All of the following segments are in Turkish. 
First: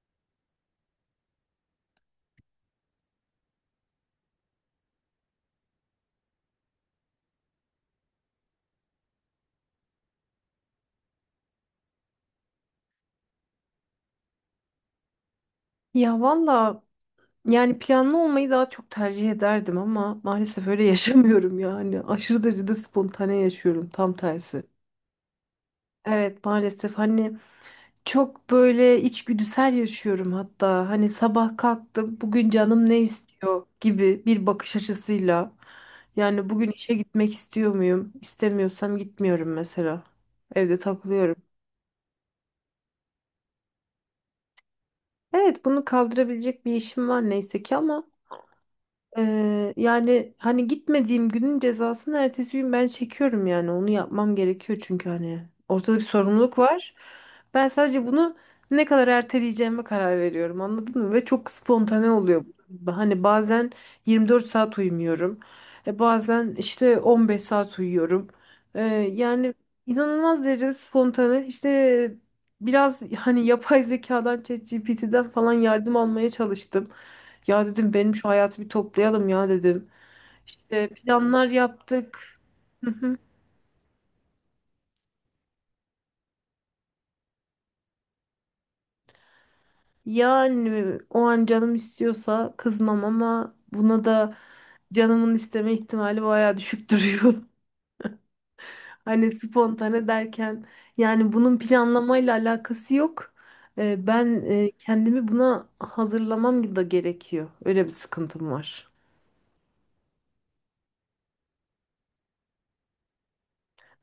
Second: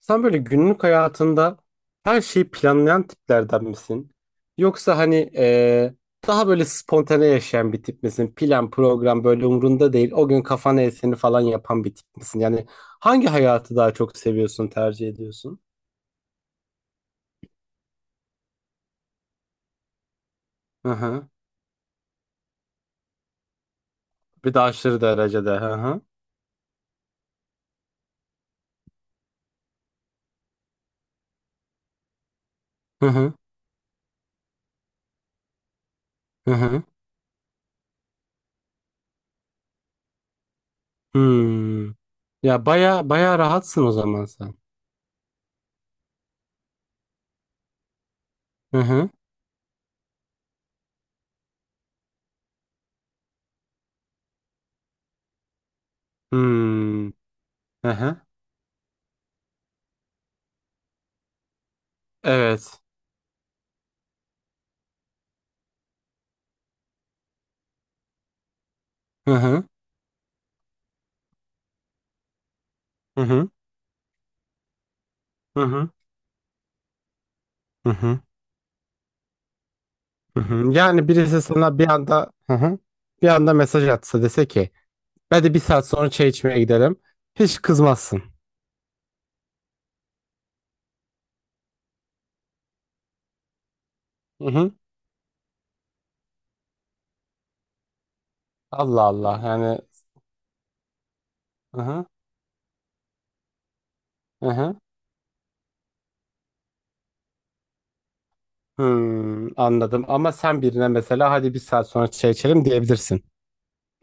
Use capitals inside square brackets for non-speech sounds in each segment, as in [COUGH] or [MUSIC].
Sen böyle günlük hayatında her şeyi planlayan tiplerden misin? Yoksa hani daha böyle spontane yaşayan bir tip misin? Plan, program böyle umrunda değil. O gün kafana eseni falan yapan bir tip misin? Yani hangi hayatı daha çok seviyorsun, tercih ediyorsun? Ya valla yani planlı olmayı daha çok tercih ederdim ama maalesef öyle [LAUGHS] Hı hı. yaşamıyorum yani. Aşırı derecede spontane yaşıyorum, tam Bir de tersi. aşırı derecede. Hı hı. Evet maalesef hani çok böyle içgüdüsel yaşıyorum hatta. Hani sabah kalktım bugün canım ne Hı hı. istiyor gibi bir bakış açısıyla. Yani Hı bugün hı. işe gitmek istiyor muyum? İstemiyorsam gitmiyorum mesela. Evde takılıyorum. Hmm. Ya baya baya rahatsın o zaman sen. Evet bunu kaldırabilecek bir işim var neyse ki ama Hı hı. Yani hani gitmediğim günün cezasını ertesi gün ben çekiyorum yani onu yapmam gerekiyor çünkü hani ortada bir sorumluluk var. Hmm. Ben Hı sadece hı. bunu ne kadar erteleyeceğime karar veriyorum anladın mı? Ve çok spontane oluyor. Evet. bu. Hani bazen 24 saat uyumuyorum. Bazen işte 15 saat uyuyorum. Ee, Hı yani hı. inanılmaz derecede spontane İşte biraz Hı hani hı. yapay zekadan ChatGPT'den falan Hı hı. yardım almaya çalıştım. Ya Hı dedim benim hı. şu hayatı bir toplayalım ya dedim. Hı hı. İşte Yani birisi planlar sana bir yaptık. anda hı hı, Hı hı. bir anda mesaj atsa dese ki ben de bir saat sonra çay içmeye gidelim. Hiç kızmazsın. Yani o an canım istiyorsa kızmam ama buna da Hı hı. canımın isteme ihtimali bayağı düşük duruyor. [LAUGHS] Allah Hani Allah yani spontane derken yani bunun hı hı, planlamayla alakası yok. Ee, ben hı e, hı. kendimi buna hazırlamam da gerekiyor. Öyle bir sıkıntım var. Hmm, anladım ama sen birine mesela hadi bir saat sonra çay içelim diyebilirsin.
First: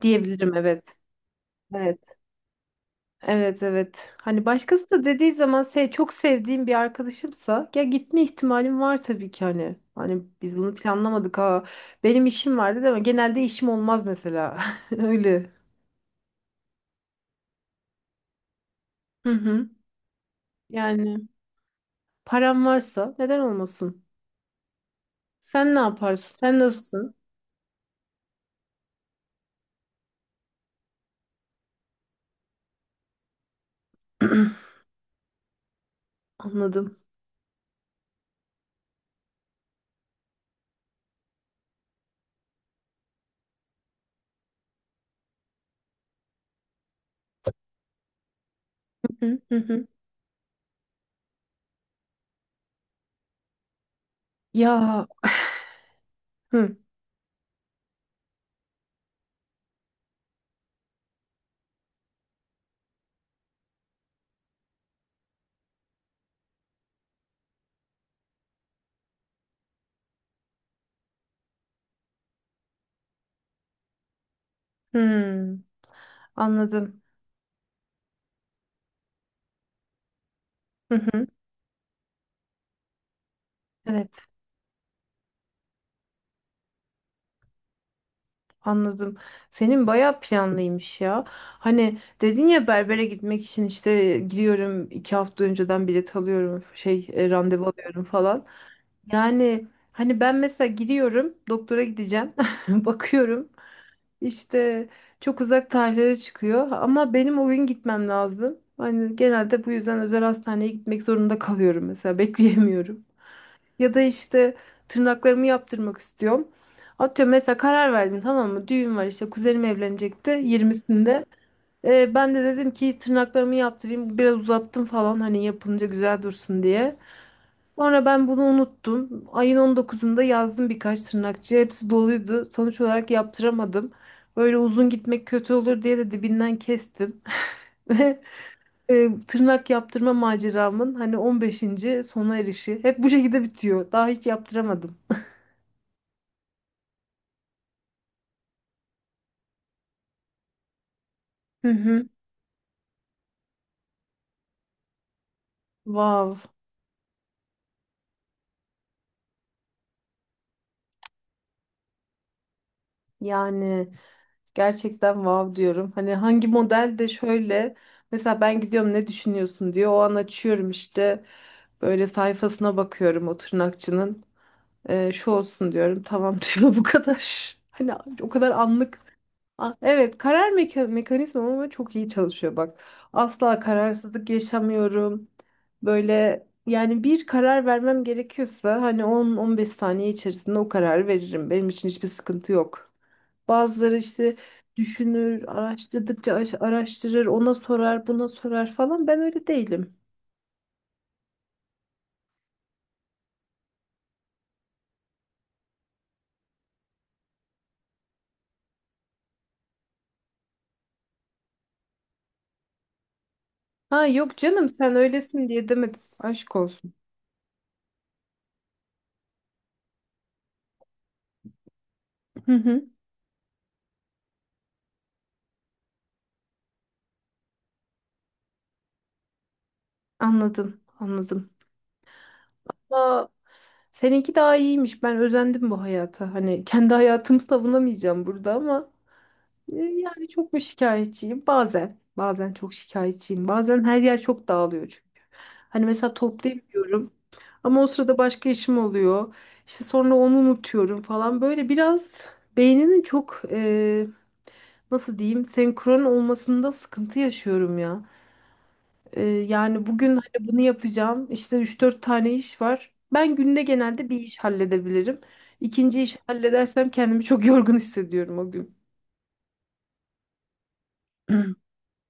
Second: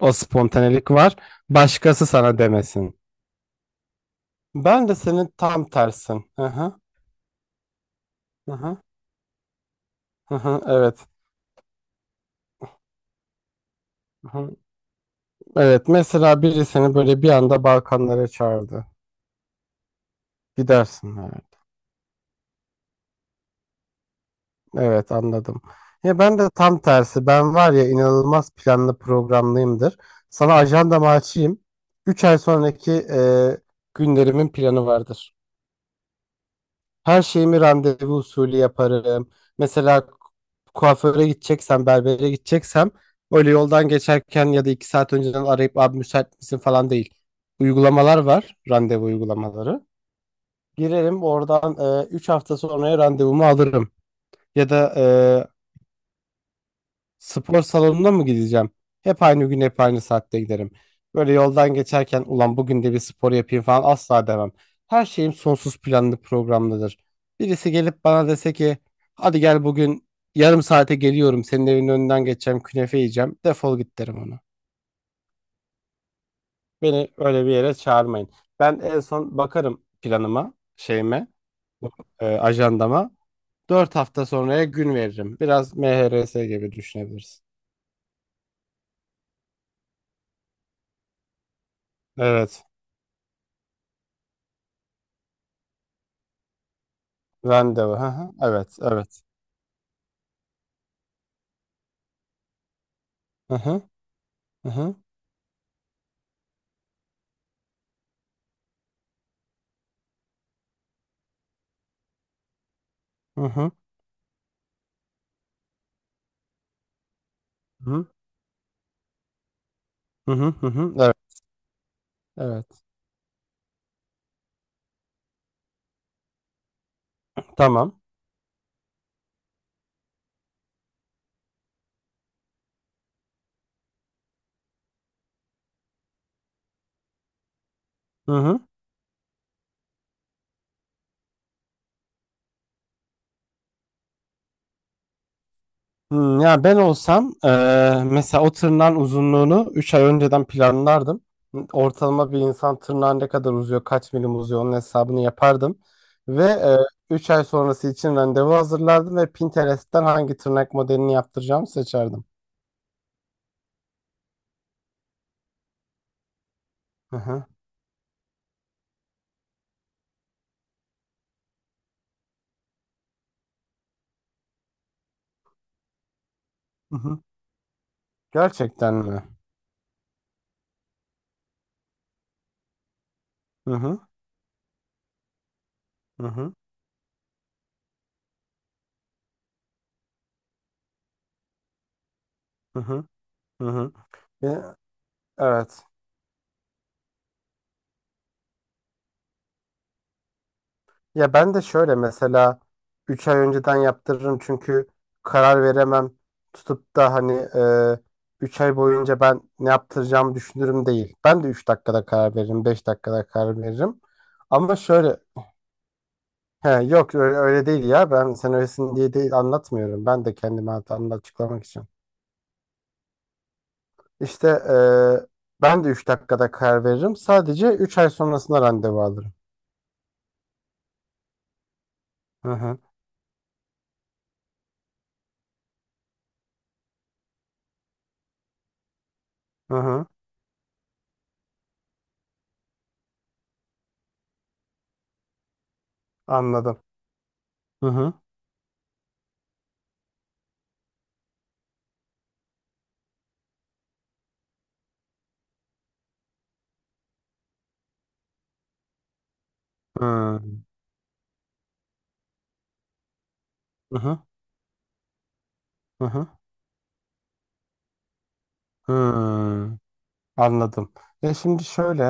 O Diyebilirim evet. spontanelik var. Başkası Evet. sana demesin. Evet evet. Hani Ben başkası de da dediği senin zaman tam çok tersin. Hı sevdiğim bir hı, arkadaşımsa ya gitme hı hı, ihtimalim var tabii ki hani. Hani hı biz hı, bunu evet. planlamadık ha. Benim işim vardı değil mi? Genelde işim olmaz Hı hı. mesela. [LAUGHS] Öyle. Evet, mesela biri seni böyle bir anda Balkanlara çağırdı. Hı hı. Gidersin Yani yani. param varsa neden olmasın? Evet, anladım. Sen ne Ya yaparsın? ben de Sen tam nasılsın? tersi. Ben var ya inanılmaz planlı programlıyımdır. Sana ajandamı açayım. 3 ay sonraki günlerimin [CLEARS THROAT] planı vardır. Anladım. Her şeyimi randevu usulü yaparım. Mesela kuaföre gideceksem, berbere gideceksem öyle yoldan geçerken ya da 2 saat önceden arayıp abi müsait misin falan değil. Uygulamalar var, randevu Hı hı uygulamaları. hı. Girerim oradan 3 hafta sonraya randevumu alırım. Ya da Ya. Hı spor salonuna mı gideceğim? Hep aynı gün, hep aynı saatte giderim. Böyle yoldan geçerken ulan bugün de bir spor yapayım falan asla demem. Her şeyim sonsuz planlı programlıdır. Birisi gelip bana dese ki hadi gel bugün yarım saate geliyorum senin evinin önünden geçeceğim künefe yiyeceğim, defol git derim ona. hı. Anladım. Beni öyle bir yere çağırmayın. Ben en son bakarım planıma, Hı hı. şeyime, ajandama. Dört Evet. hafta sonraya gün veririm. Biraz MHRS gibi düşünebilirsin. Anladım. Senin bayağı planlıymış ya. Hani dedin Evet. ya, berbere gitmek için işte gidiyorum iki hafta önceden bilet alıyorum şey randevu Randevu. alıyorum Hı hı. falan. Evet, evet. Yani hani ben mesela gidiyorum doktora gideceğim [LAUGHS] bakıyorum Hı hı. Hı işte hı. çok uzak tarihlere çıkıyor ama benim o gün gitmem lazım. Hani genelde bu yüzden özel hastaneye gitmek zorunda kalıyorum mesela [LAUGHS] bekleyemiyorum. Hı hı. Ya da işte tırnaklarımı yaptırmak istiyorum. Atıyorum mesela, Hı karar hı. verdim tamam mı? Düğün var işte, kuzenim Hı evlenecekti hı, hı. Evet, 20'sinde. Ben de dedim evet. ki tırnaklarımı yaptırayım biraz, uzattım falan hani, yapılınca güzel dursun diye. Tamam. Sonra ben bunu unuttum. Ayın 19'unda yazdım birkaç tırnakçıya, hepsi doluydu. Sonuç olarak yaptıramadım. Böyle uzun gitmek kötü olur diye de dibinden kestim. [LAUGHS] Ve Hı hı. Tırnak yaptırma maceramın hani 15. sona erişi hep bu şekilde bitiyor. Daha hiç yaptıramadım. Hmm, ya ben olsam mesela o tırnağın uzunluğunu 3 ay önceden planlardım. Hı hı. Ortalama bir insan tırnağı ne kadar uzuyor, kaç milim uzuyor onun hesabını yapardım. Wow. Ve 3 ay sonrası için randevu hazırlardım ve Pinterest'ten hangi tırnak modelini yaptıracağımı seçerdim. Yani gerçekten wow diyorum. Hani hangi model, de Hı hı. şöyle mesela ben gidiyorum ne düşünüyorsun diyor. O an açıyorum işte böyle sayfasına bakıyorum o tırnakçının. Şu olsun diyorum. Tamam [LAUGHS] diyor, bu Hı hı. kadar. Hani o kadar Gerçekten anlık. mi? Ah, evet, karar mekanizmam ama çok iyi çalışıyor bak. Asla Hı hı. kararsızlık yaşamıyorum. Hı Böyle hı. yani bir karar vermem gerekiyorsa hani 10-15 saniye içerisinde o kararı veririm. Benim için hiçbir sıkıntı Hı yok. hı. Hı hı. Bazıları işte E, düşünür, evet. araştırdıkça araştırır, ona sorar, buna sorar falan. Ben öyle değilim. Ya ben de şöyle, mesela 3 ay önceden yaptırırım çünkü karar veremem. Tutup da hani 3 ay boyunca ben ne yaptıracağımı düşünürüm değil. Ben de 3 dakikada karar veririm, 5 dakikada karar veririm. Ha yok canım, Ama sen şöyle, öylesin diye demedim. Aşk he, olsun. yok öyle, öyle değil, ya ben sen öylesin diye değil anlatmıyorum. Ben de kendimi hatamda açıklamak için. Hı hı. İşte ben de 3 dakikada karar veririm. Sadece 3 ay sonrasında randevu alırım. Anladım, anladım. Hı hı, Seninki daha iyiymiş. Ben özendim bu hayata. Hani kendi hayatımı savunamayacağım burada ama hı hı, yani çok mu şikayetçiyim? Bazen. Bazen çok şikayetçiyim. Bazen her yer çok dağılıyor çünkü. Hani mesela anladım. toplayamıyorum ama o Hı hı, sırada başka işim oluyor. İşte sonra onu unutuyorum falan. Böyle biraz beyninin çok nasıl diyeyim, senkron olmasında sıkıntı yaşıyorum ya. Yani bugün hı hani bunu yapacağım. İşte üç dört tane iş var. Ben günde genelde hı, bir iş halledebilirim. İkinci hı işi hı. halledersem kendimi çok [LAUGHS] yorgun hissediyorum o gün. Hmm, anladım. Ya [CLEARS THROAT] şimdi şöyle,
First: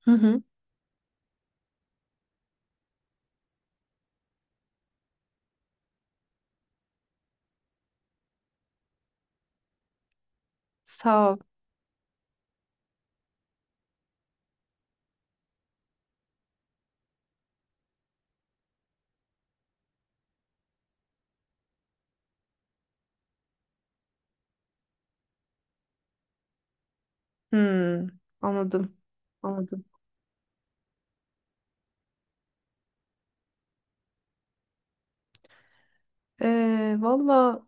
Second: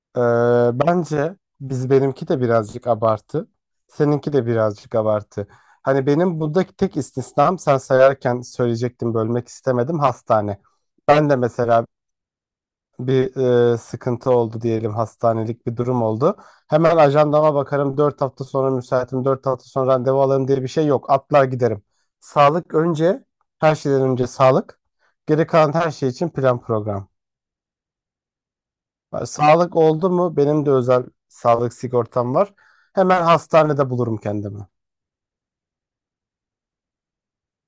Hı e, hı. bence biz, benimki de birazcık abartı, seninki de birazcık abartı. Hani benim buradaki tek istisnam, sen sayarken söyleyecektim, bölmek istemedim, hastane. Sağ Ben de ol. mesela bir sıkıntı oldu diyelim, hastanelik bir durum oldu. Hemen ajandama bakarım, 4 hafta sonra müsaitim, 4 hafta sonra randevu alırım diye bir şey yok. Atlar giderim. Sağlık önce, her şeyden önce sağlık. Geri kalan her şey için plan program. Hmm, anladım. Sağlık Anladım. oldu mu? Benim de özel sağlık sigortam var. Hemen hastanede bulurum kendimi. Valla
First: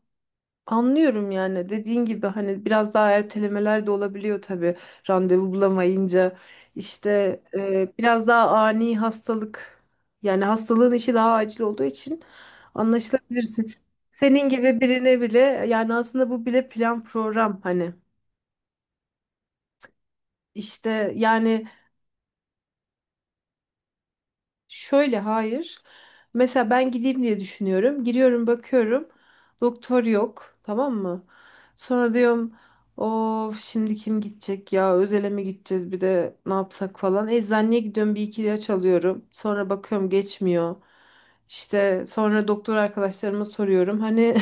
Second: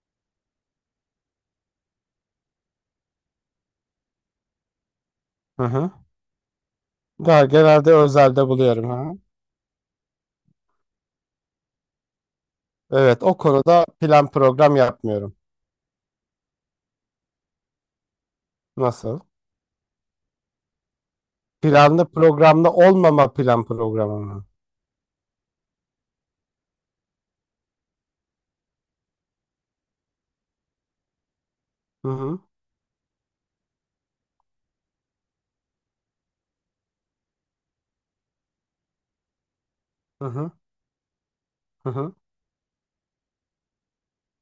anlıyorum yani, dediğin gibi hani biraz daha ertelemeler de olabiliyor tabii randevu Hı hı. bulamayınca işte Ya, genelde biraz özelde daha buluyorum. ani Ha. hastalık yani, hastalığın işi daha acil olduğu için Evet, o anlaşılabilirsin. konuda plan Senin program gibi birine yapmıyorum. bile yani, aslında bu bile plan program hani Nasıl? işte yani. Planlı programlı olmama plan programı mı? Şöyle, hayır. Mesela ben gideyim diye düşünüyorum. Giriyorum, bakıyorum. Doktor yok. Tamam mı? Hı Sonra hı. diyorum of, şimdi kim gidecek ya, özele mi gideceğiz bir de, ne yapsak falan. Eczaneye gidiyorum, bir iki ilaç alıyorum. Sonra bakıyorum Hı hı. geçmiyor. Hı İşte hı. sonra doktor arkadaşlarıma soruyorum. Hani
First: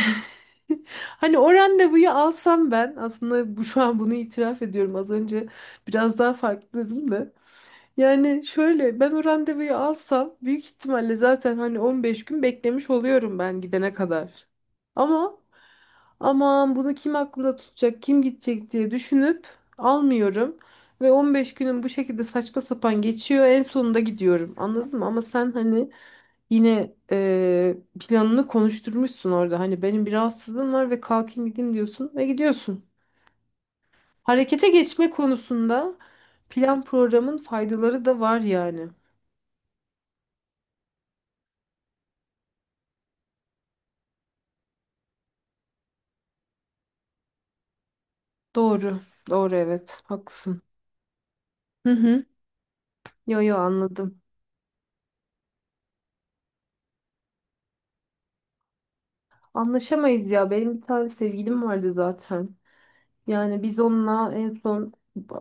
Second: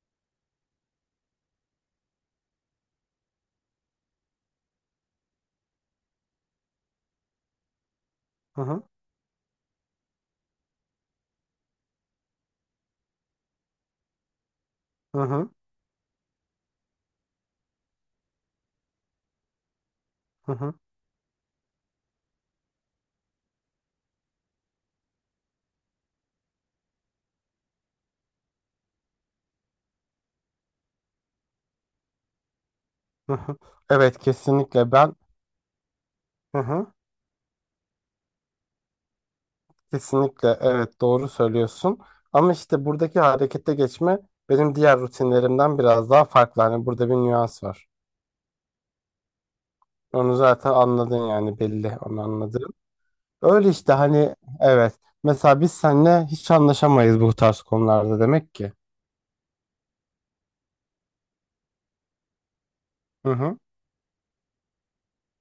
[LAUGHS] hani o randevuyu alsam, ben aslında bu şu an bunu itiraf ediyorum. Az önce biraz daha farklı dedim de. Yani Hı hı. şöyle, ben o randevuyu alsam büyük ihtimalle zaten hani 15 gün beklemiş oluyorum ben gidene kadar. Hı Ama hı. aman, bunu kim aklında tutacak, kim gidecek diye düşünüp Hı almıyorum. hı. Ve 15 günüm bu şekilde saçma sapan geçiyor. En sonunda gidiyorum. Anladın mı? Ama sen hani yine planını konuşturmuşsun orada. Hani benim bir rahatsızlığım var ve kalkayım gideyim diyorsun ve gidiyorsun. Hı hı. Evet, Harekete kesinlikle geçme ben. konusunda Hı plan hı. programın faydaları da var yani. Kesinlikle evet, doğru söylüyorsun. Ama işte buradaki harekete geçme benim diğer rutinlerimden biraz daha farklı. Hani burada bir nüans var. Doğru. Doğru evet. Onu Haklısın. zaten anladın, yani Hı belli, onu hı. anladım. Yo yo, Öyle işte, anladım. hani evet. Mesela biz seninle hiç anlaşamayız bu tarz konularda demek ki. Anlaşamayız ya. Benim bir tane sevgilim vardı zaten. Hı hı. Yani biz onunla en son,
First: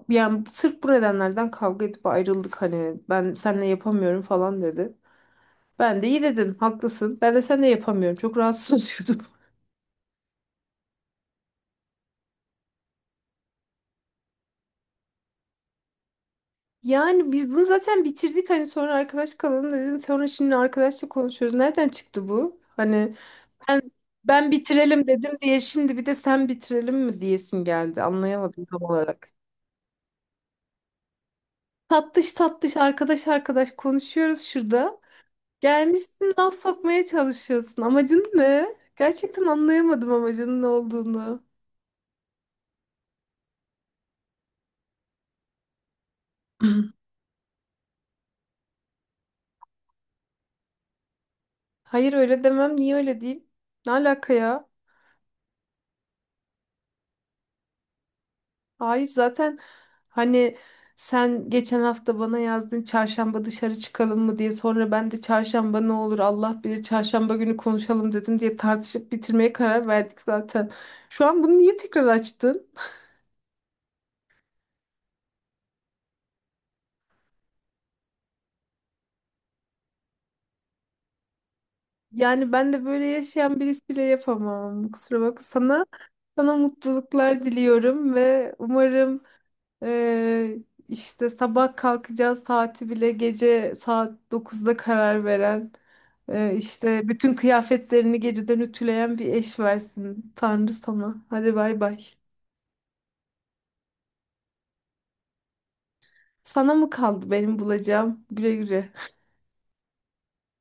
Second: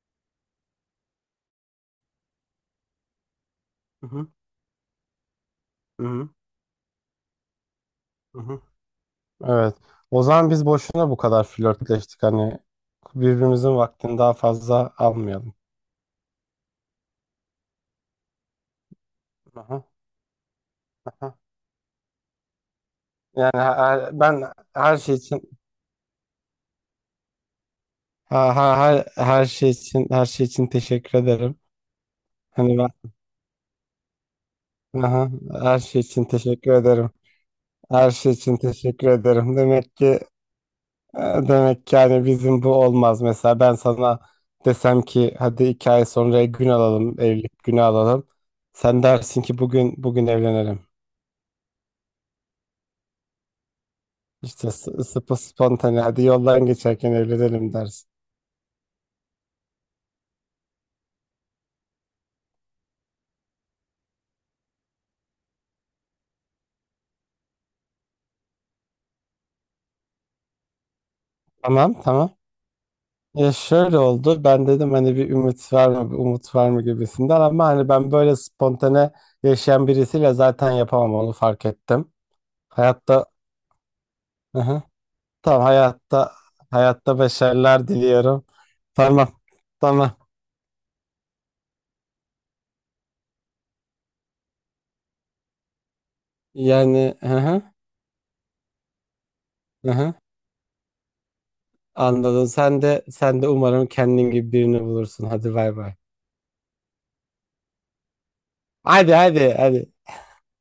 yani sırf bu nedenlerden kavga edip ayrıldık hani, ben seninle Hı yapamıyorum hı. falan dedi. Ben Hı de iyi hı. dedim, haklısın. Ben de seninle yapamıyorum. Çok Hı hı. rahatsız oluyordum. [LAUGHS] Evet. O zaman biz boşuna bu kadar flörtleştik, hani birbirimizin vaktini daha fazla almayalım. Yani biz bunu zaten bitirdik hani, sonra arkadaş Hı kalalım hı. dedin. Sonra şimdi arkadaşla Hı hı. konuşuyoruz. Nereden çıktı bu? Hani Ben Ben ben her bitirelim şey dedim için diye şimdi bir de sen bitirelim mi diyesin geldi. Anlayamadım tam olarak. her şey için her şey için teşekkür ederim. Tatlış tatlış, Hani ben, arkadaş arkadaş konuşuyoruz şurada. hı hı, her şey için Gelmişsin laf teşekkür sokmaya ederim. çalışıyorsun. Her Amacın şey için ne? teşekkür Gerçekten ederim. Demek anlayamadım ki amacının ne E, olduğunu. demek ki yani bizim bu olmaz. Mesela ben sana desem ki hadi iki ay sonra gün [CLEARS THROAT] alalım, evlilik günü alalım. Sen dersin ki bugün bugün evlenelim. Hayır, öyle demem. Niye öyle diyeyim? Ne alaka ya? İşte sıpı spontane, hadi yoldan geçerken evlenelim dersin. Hayır zaten hani, sen geçen hafta bana yazdın çarşamba dışarı çıkalım mı diye, sonra ben de çarşamba ne olur Allah bilir, çarşamba günü konuşalım dedim diye tartışıp bitirmeye karar verdik zaten. Şu an bunu niye Tamam tekrar tamam. açtın? Ya şöyle oldu. Ben dedim hani bir ümit var mı, bir umut var mı gibisinden, ama hani ben böyle spontane yaşayan birisiyle zaten yapamam, onu fark ettim. Yani ben de böyle Hayatta, yaşayan birisiyle hı hı, yapamam. Kusura bakma tamam, sana. hayatta, Sana hayatta mutluluklar başarılar diliyorum diliyorum. ve umarım Tamam. Tamam. eee, işte sabah kalkacağı saati bile gece saat 9'da karar veren, işte Yani bütün hı hı, kıyafetlerini geceden ütüleyen bir eş hı hı. versin Tanrı sana. Hadi bay bay. Anladım. Sen de, sen de umarım kendin gibi birini bulursun. Hadi bay bay. Sana mı kaldı benim bulacağım? Güle güle. Hadi hadi hadi.